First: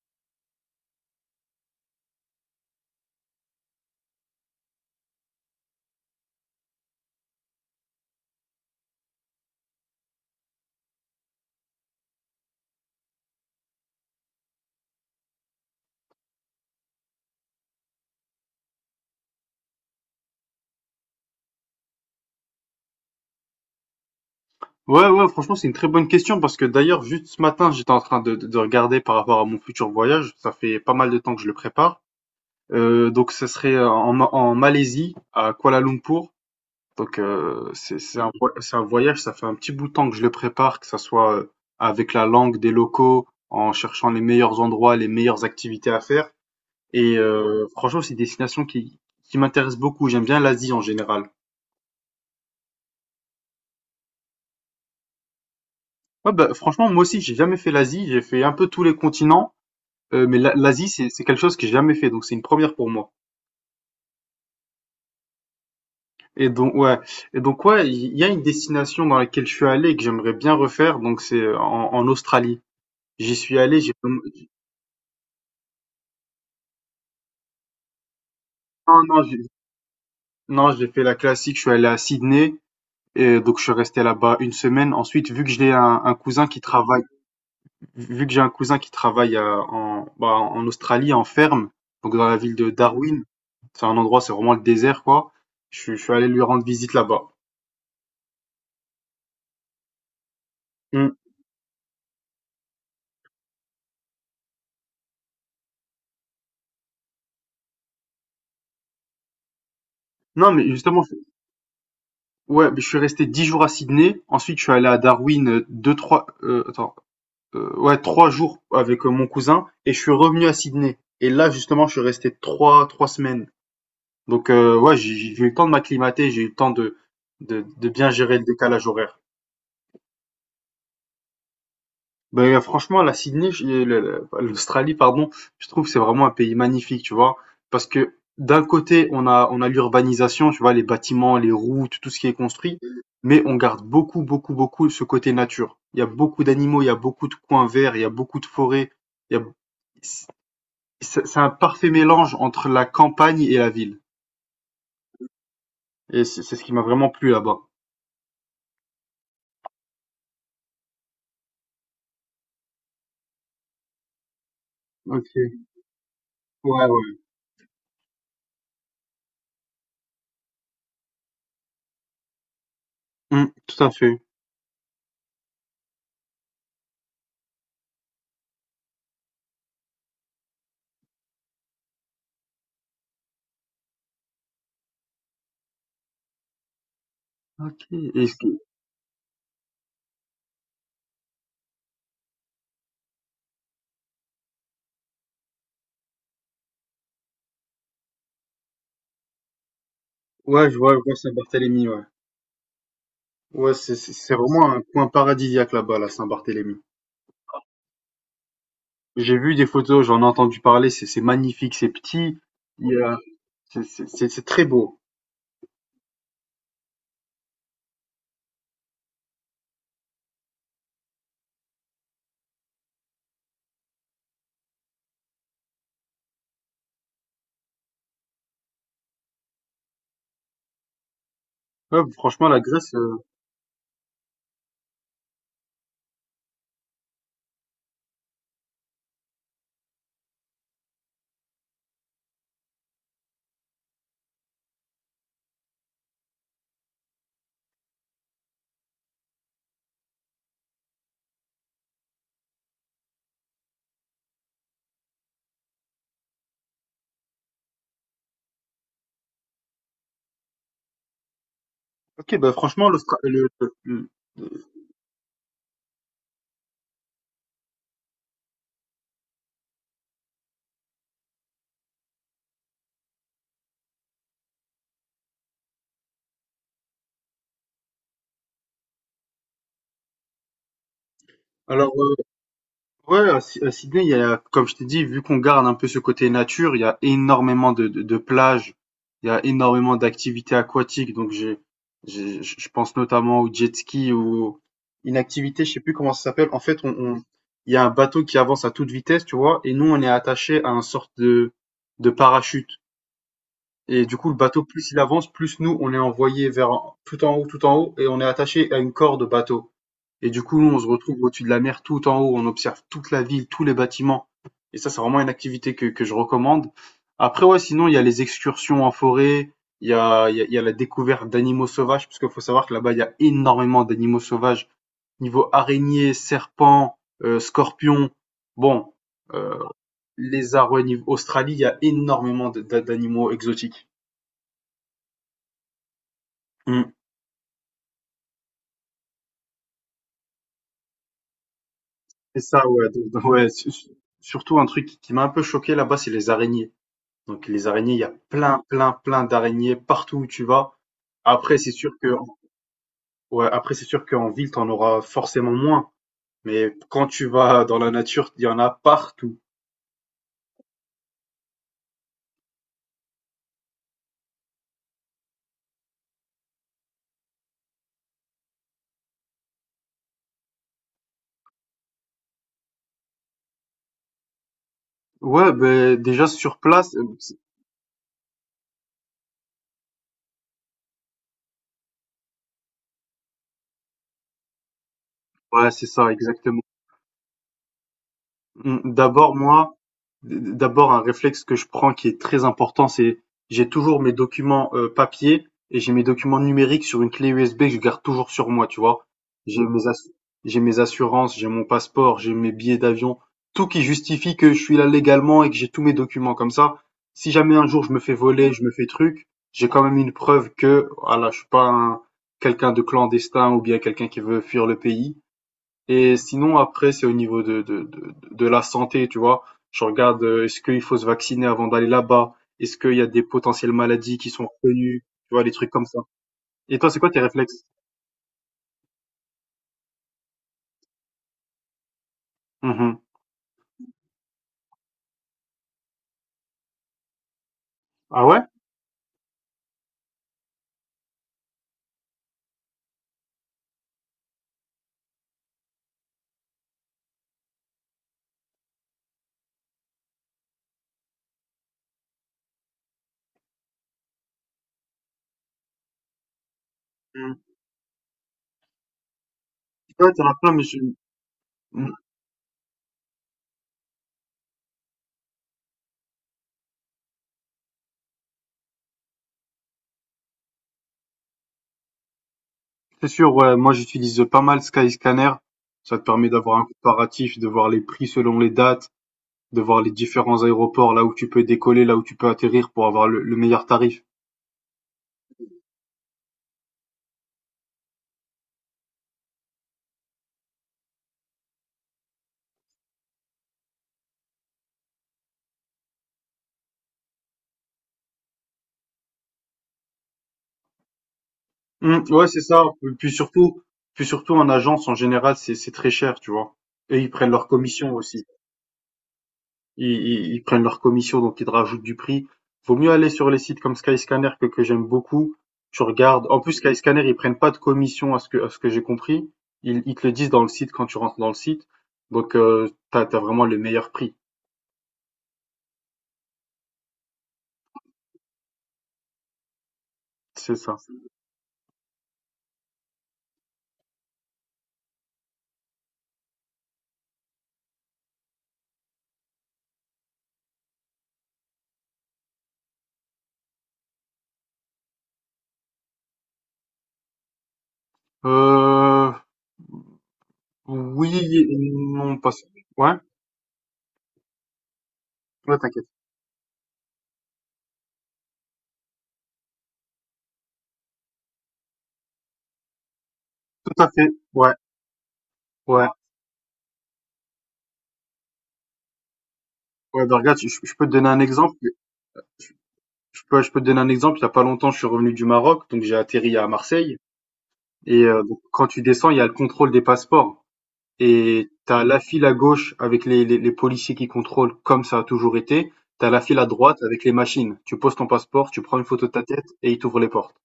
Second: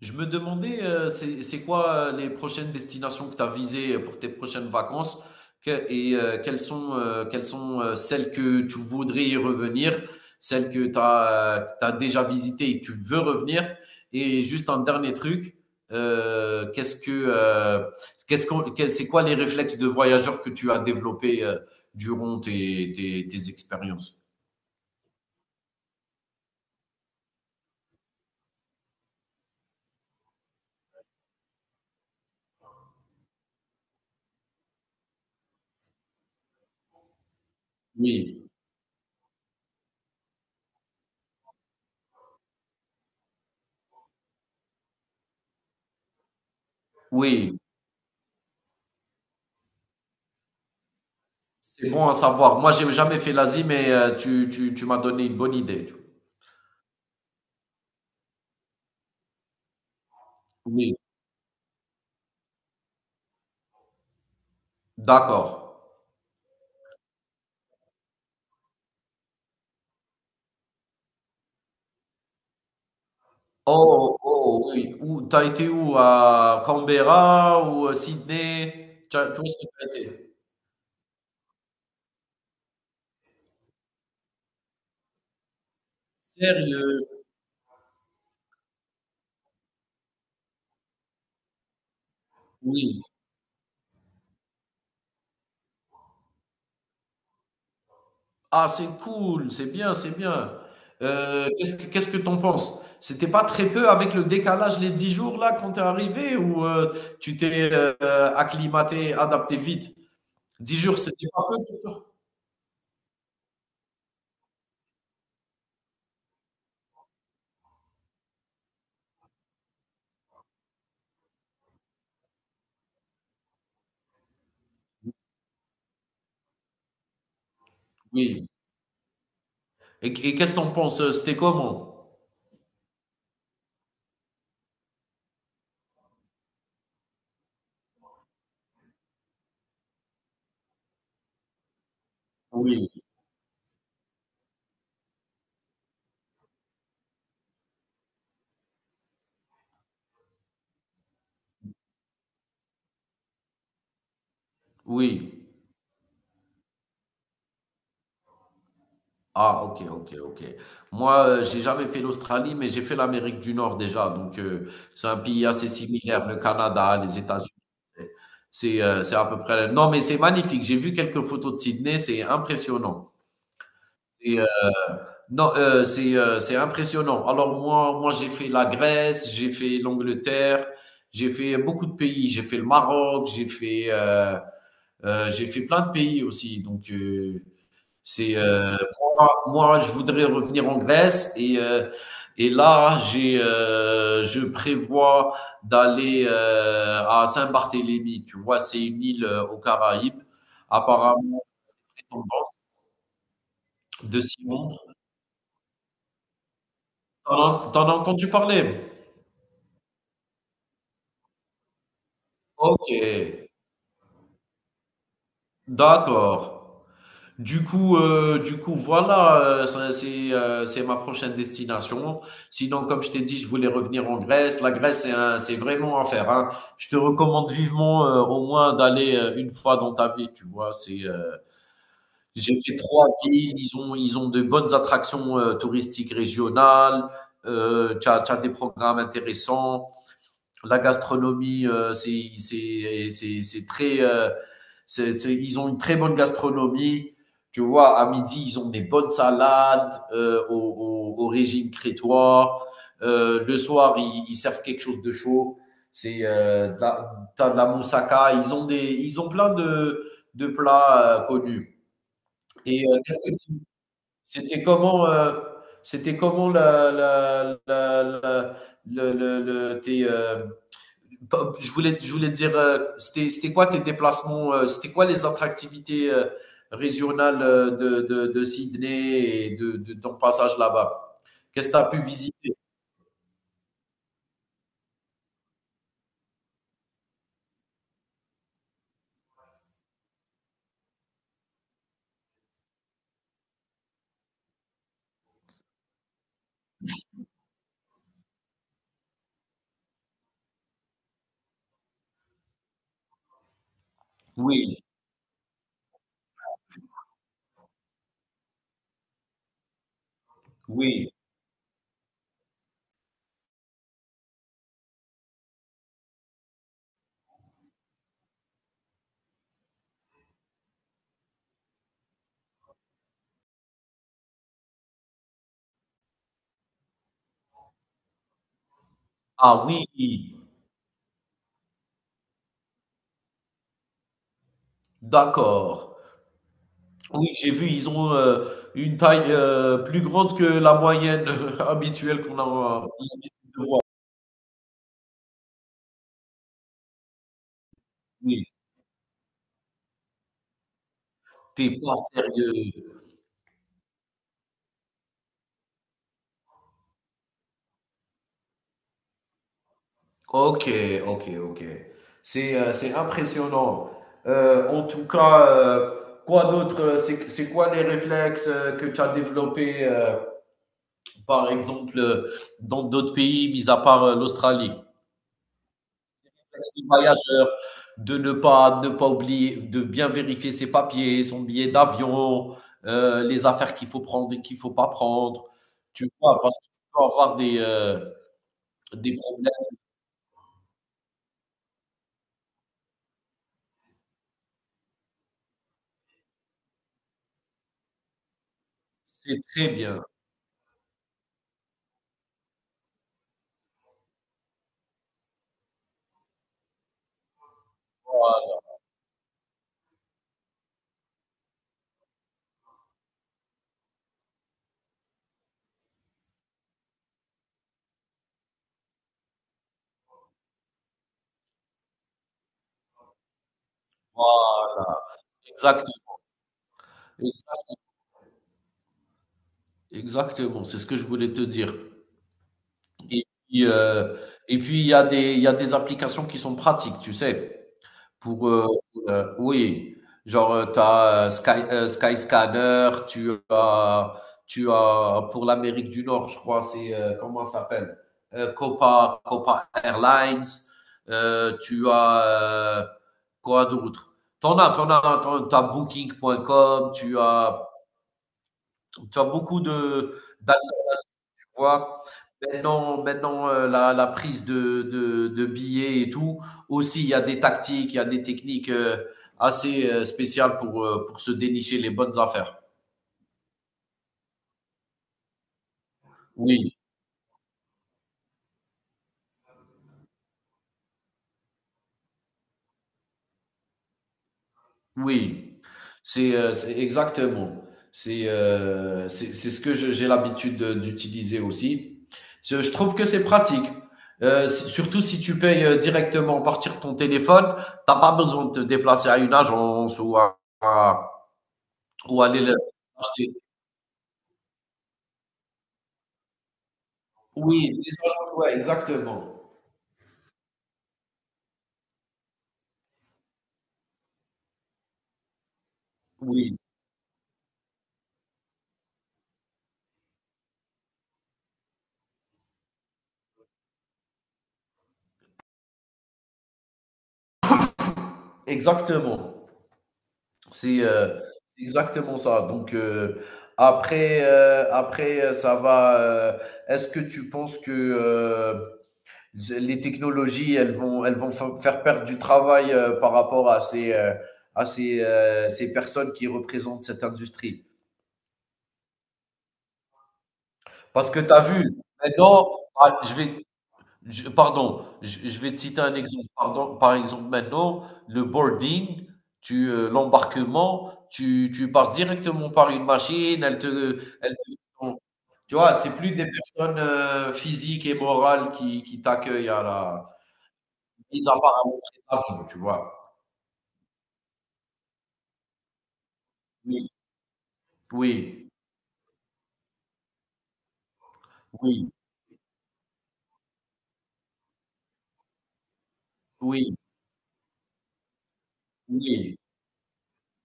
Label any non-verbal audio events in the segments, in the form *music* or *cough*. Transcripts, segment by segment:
Je me demandais, c'est quoi les prochaines destinations que tu as visées pour tes prochaines vacances quelles sont celles que tu voudrais y revenir, celles que tu as, déjà visitées et que tu veux revenir. Et juste un dernier truc, euh, qu'est-ce que, euh, c'est quoi les réflexes de voyageurs que tu as développés durant tes expériences? Ouais, ouais, franchement, c'est une très bonne question parce que d'ailleurs, juste ce matin, j'étais en train de regarder par rapport à mon futur voyage. Ça fait pas mal de temps que je le prépare. Donc, ça serait en Malaisie, à Kuala Lumpur. Donc, c'est c'est un, Oui, vo- c'est un voyage, ça fait un petit bout de temps que je le prépare, que ça soit avec la langue des locaux, en cherchant les meilleurs endroits, les meilleures activités à faire. Et oui. Franchement, c'est une destination qui m'intéresse beaucoup. J'aime bien l'Asie en général. C'est bon à savoir. Moi, j'ai jamais fait l'Asie, mais tu m'as donné une bonne idée. Ouais, bah, franchement, moi aussi, j'ai jamais fait l'Asie. J'ai fait un peu tous les continents. Mais l'Asie, Oui, c'est quelque chose que j'ai jamais fait, donc c'est une première pour moi. d'accord. Et donc ouais, et donc ouais, il y a une destination dans laquelle je suis allé et que j'aimerais bien refaire, donc c'est en Australie. J'y suis allé. J'ai Oh, oh oui. Où t'as été où? À Canberra ou, Non, Sydney? Tu non, as tu où est-ce que tu été? J'ai fait la classique, je suis allé à Sydney et donc je suis resté là-bas une semaine. Ensuite, Sérieux? vu que j'ai un cousin qui travaille en Australie en ferme, donc dans la ville de Oui. Darwin, c'est un endroit, c'est vraiment le désert quoi. Je suis allé lui rendre visite là-bas. Ah, c'est cool, c'est bien, c'est bien. Hum. Qu'est-ce que tu penses? C'était pas très peu avec le décalage, les 10 jours là quand t'es arrivé tu t'es, heu, acclimaté, adapté vite? Non mais 10 jours, justement. c'était pas peu pour toi? Ouais, mais je suis resté 10 jours à Sydney. Ensuite, je suis allé à Darwin, 2-3, attends, ouais, 3 jours avec, mon cousin et je suis revenu à Sydney. Et là, justement, je suis resté trois semaines. Donc, ouais, j'ai eu le temps de m'acclimater, j'ai eu le temps de bien gérer le Oui. décalage horaire. Et qu'est-ce que t'en penses? C'était comment? Beh, franchement, la Sydney, je- le- l'Australie, pardon, je trouve que c'est vraiment un pays magnifique, tu vois, parce que d'un côté, on a l'urbanisation, tu vois, les bâtiments, les routes, tout ce qui est construit, Oui. mais on garde beaucoup, beaucoup, beaucoup ce côté nature. Il y a beaucoup d'animaux, il y a beaucoup de coins verts, il y a beaucoup de forêts, il y a, c'est c'est un parfait mélange entre la campagne et la ville. Oui. Et c'est ce qui m'a vraiment plu là-bas. Ah, ok, ok, ok. Moi, j'ai jamais fait l'Australie, mais j'ai fait l'Amérique du Nord déjà. Donc, c'est un Ok, pays assez similaire, le ouais, Canada, ouais. les États-Unis. C'est à peu près. Non, mais c'est magnifique. J'ai vu quelques photos de Sydney, c'est impressionnant. Mm, tout à fait. Et, non, c'est impressionnant. Alors moi j'ai fait la Grèce, j'ai fait l'Angleterre, j'ai fait beaucoup de pays. J'ai fait le Maroc, j'ai fait plein de pays aussi. Donc, Ok. Et ce c'est que- moi, je voudrais revenir en Grèce et là, j'ai je prévois d'aller à Saint-Barthélemy. Tu vois, c'est une île aux Caraïbes, ouais, je vois apparemment Saint-Barthélemy, ouais. dépendante Ouais, c'est c'est- de c'est vraiment Simon. un coin paradisiaque là-bas, la Saint-Barthélemy. T'en t'en as entendu parler? J'ai vu des photos, j'en ai entendu parler, c'est magnifique, c'est petit. il Ok, y a- c'est c'est- c'est- c'est très beau. d'accord. Du coup, voilà, ça, c'est ma prochaine destination. Sinon, comme je t'ai dit, je voulais revenir en Grèce. La Grèce, c'est vraiment à faire, hein. Je te recommande vivement au moins d'aller une fois dans ta vie. Tu vois, c'est Ouais, franchement, la j'ai fait Grèce. trois villes. Ils ont de bonnes attractions touristiques régionales. T'as des programmes intéressants. La gastronomie, c'est très. Ils ont une très bonne gastronomie. Tu vois, à midi, ils ont des bonnes salades au régime crétois. Le soir, ils servent quelque chose de chaud. C'est euh, de la- t'as de la moussaka. Ils ont plein de plats connus. Ok, bah Et franchement, euh, qu'est-ce que tu- le- c'était comment, euh, c'était comment la, la, la, la- le- tes, je voulais te dire, c'était quoi tes déplacements, c'était quoi les attractivités régionales de Sydney et de ton passage là-bas? Qu'est-ce que tu as alors pu euh, visiter? Ouais, à Sydney, il y a, comme je t'ai dit, vu qu'on garde un peu ce côté nature, il y a énormément de plages, il y a énormément d'activités aquatiques. Donc, je pense notamment au jet ski ou une activité, je sais plus comment ça s'appelle. En fait, il y a un bateau qui avance à toute vitesse, tu vois, et nous, on est attaché à un sorte de parachute. Et du coup, le bateau, Oui, plus il avance, plus nous, on est envoyé tout en haut, et on est attaché à une corde bateau. Et du coup, nous, on se oui. retrouve au-dessus de la mer, tout en haut, on observe toute la ville, tous les bâtiments. Et ça, c'est vraiment une activité que je recommande. Après, ouais, sinon, il y a les excursions en forêt, il y a, il y a, il y a la découverte d'animaux sauvages, parce qu'il faut savoir que là-bas, il y a énormément d'animaux sauvages, niveau araignées, serpents, scorpions. Bon, euh, Ah oui, lézards, ouais, niveau Australie, il y a énormément d'animaux exotiques. d'accord. Mm. Oui, j'ai vu, ils ont une taille plus grande que la moyenne *laughs* habituelle qu'on Et ça, a. ouais, ouais, surtout un truc qui m'a un peu choqué là-bas, c'est les araignées. Donc les araignées, il y a Oui, plein, plein, plein d'araignées partout où tu vas. Après, c'est t'es sûr pas que, sérieux. ouais, après, c'est sûr qu'en ville, t'en auras forcément moins. Mais quand tu vas dans la nature, il y en a partout. Ok, ok, ok. C'est impressionnant. En tout cas, quoi d'autre? C'est quoi les réflexes que tu as développés, par exemple, dans d'autres pays, mis à part l'Australie? Ouais, ben déjà sur Réflexe du place, voyageur, de ne pas, ne pas oublier, de bien vérifier ses papiers, son billet d'avion, les affaires qu'il faut prendre et qu'il faut pas prendre. ouais, c'est ça, Tu vois, parce exactement. que tu peux avoir Mmh, des d'abord problèmes. moi, d d'abord un réflexe que je prends qui est très important, c'est j'ai toujours mes documents, papier et j'ai mes documents numériques sur une clé USB que je garde toujours sur moi, tu vois? C'est J'ai très mes bien. assu j'ai mes assurances, j'ai mon passeport, j'ai mes billets d'avion, tout qui justifie que je suis là légalement et que j'ai tous mes documents comme ça. Si jamais un jour je me fais voler, Voilà, je me fais truc, j'ai quand même une preuve que voilà, je suis pas un quelqu'un de clandestin ou bien quelqu'un qui veut fuir le pays. Et sinon, après, c'est au niveau de la santé, tu vois. Je regarde, est-ce qu'il faut se vacciner avant d'aller là-bas? Est-ce qu'il y a des potentielles maladies qui sont voilà, reconnues? Tu vois, des trucs exact. comme ça. Et toi, c'est quoi tes réflexes? Exactement, c'est ce que je voulais te dire. Mhm. Et puis, heu, et puis il y a des applications qui sont pratiques, tu sais? Ah ouais? Pour, heu, oui, tu as, Skyscanner, tu as pour l'Amérique du Nord, je crois, comment ça s'appelle? Copa Airlines, tu as, quoi d'autre? T'en as t'en as t'en en tu as Booking.com, Mhm. Tu as beaucoup Ouais, de t'en as plein, mais je. Mhm. vois? Maintenant, la prise de billets et tout, aussi il y a des techniques, assez, spéciales pour se dénicher les bonnes affaires. C'est sûr, ouais. Moi, j'utilise pas mal Skyscanner. Ça te permet d'avoir un Oui, comparatif, de voir les prix selon les dates, de voir les différents aéroports, là où tu peux décoller, là où tu peux atterrir pour avoir le meilleur tarif. oui. C'est exactement. C'est ce que je j'ai l'habitude de d'utiliser aussi. Ce je trouve que c'est pratique, s surtout si tu payes, directement à partir de ton téléphone, t'as pas besoin de te déplacer à une agence ou à Mmh, ou ouais, c'est aller le. ça. Puis surtout en agence, en général, c'est très cher, tu vois. Et ils prennent leur Oui, les commission aussi. agents ouais, exactement. Ils prennent leur commission, donc ils te rajoutent du prix. Vaut mieux aller sur les sites comme Skyscanner que j'aime beaucoup. Tu regardes. En plus, Oui, Skyscanner, ils prennent pas de commission à ce que j'ai compris. Ils te le disent dans le site quand tu rentres dans le site. Donc, t'as vraiment le meilleur prix. exactement. C'est ça. C'est, heu, c'est exactement ça. Ça va, heu, est-ce que tu penses que, les technologies, elles vont fa faire perdre du travail, par rapport à à ces personnes qui représentent cette industrie? Euh, oui Parce que tu as et vu, non, pas. maintenant, Ouais, ah, je vais Je pardon, je vais te ouais, citer t'inquiète. un exemple. Pardon, par exemple, maintenant, le boarding, l'embarquement, tu passes directement par une machine, Tout à fait. elle te Ouais, tu vois? ouais. C'est plus des personnes, physiques et morales qui t'accueillent à Ouais, la ben regarde, je peux te donner un mis à part exemple. à l'entrée l'avion, tu vois? Je peux te donner un exemple, il y a pas longtemps, je suis revenu du Maroc, donc j'ai atterri à Oui, Marseille et donc oui, quand tu descends, il y a le contrôle des passeports et t'as oui, la file à gauche avec les policiers qui contrôlent comme ça a toujours été. T'as la file à oui, droite avec les machines. Tu poses ton passeport, tu prends une photo de ta oui. tête et ils t'ouvrent les portes.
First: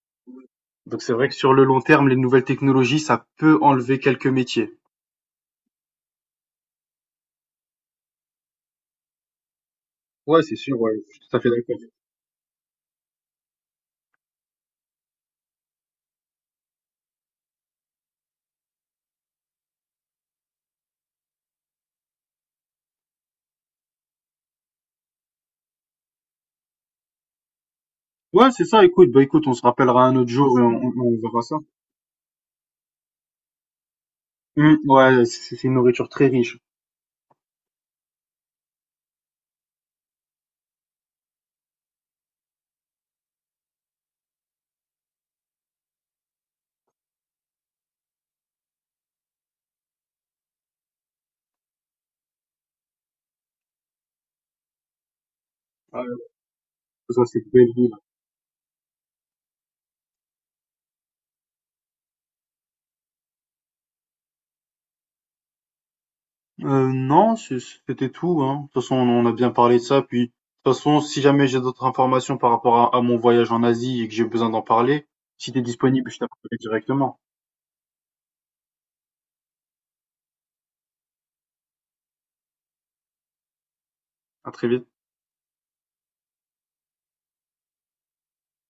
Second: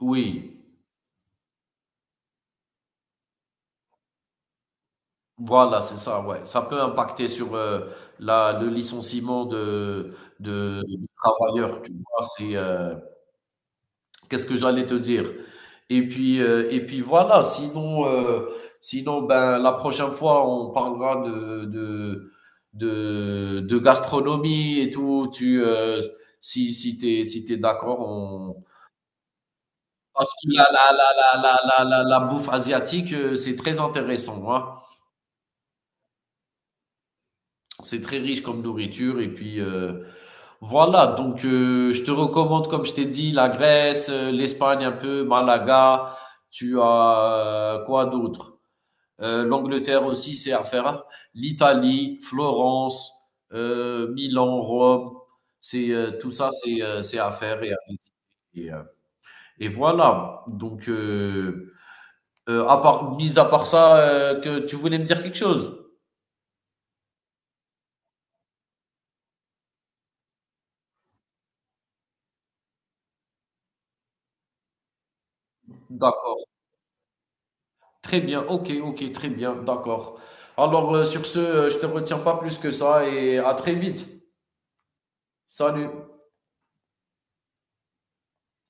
oui. Donc c'est vrai que sur le long terme, les nouvelles technologies, ça peut enlever quelques métiers. Voilà, c'est ça, ouais. Ça peut impacter sur, la le licenciement Ouais, c'est sûr, ouais, de je suis tout à fait d'accord. travailleurs, tu vois? Qu'est-ce que j'allais te dire? Et puis voilà, sinon, ben, la prochaine fois, on parlera de gastronomie et tout. Si si tu es si t'es d'accord, Ouais, on c'est ça, écoute, on se rappellera un parce autre que jour et on on on verra ça. La bouffe asiatique, c'est très intéressant, Mmh, hein. ouais, c'est une nourriture très riche. C'est très riche comme nourriture et puis, voilà donc, je te recommande, comme je t'ai dit, la Grèce, l'Espagne un peu, Malaga. Tu as quoi d'autre? L'Angleterre aussi, c'est à faire, hein. L'Italie, Florence, Milan, Rome, c'est Ouais, tout ça, c'est ça à c'est faire et à visiter. Et, euh, et voilà. À part, mis à part ça, que tu voulais me dire quelque chose? Non, c'était tout, hein. De toute façon, on a bien parlé de ça, puis de toute façon, si jamais j'ai d'autres informations par rapport à mon voyage en Asie et que j'ai besoin d'en parler, si t'es disponible, je D'accord. t'appelle directement. Très bien. Ok, ok, très bien. D'accord. Alors, sur ce, je te retiens pas plus que ça et à très vite. À très vite. Salut.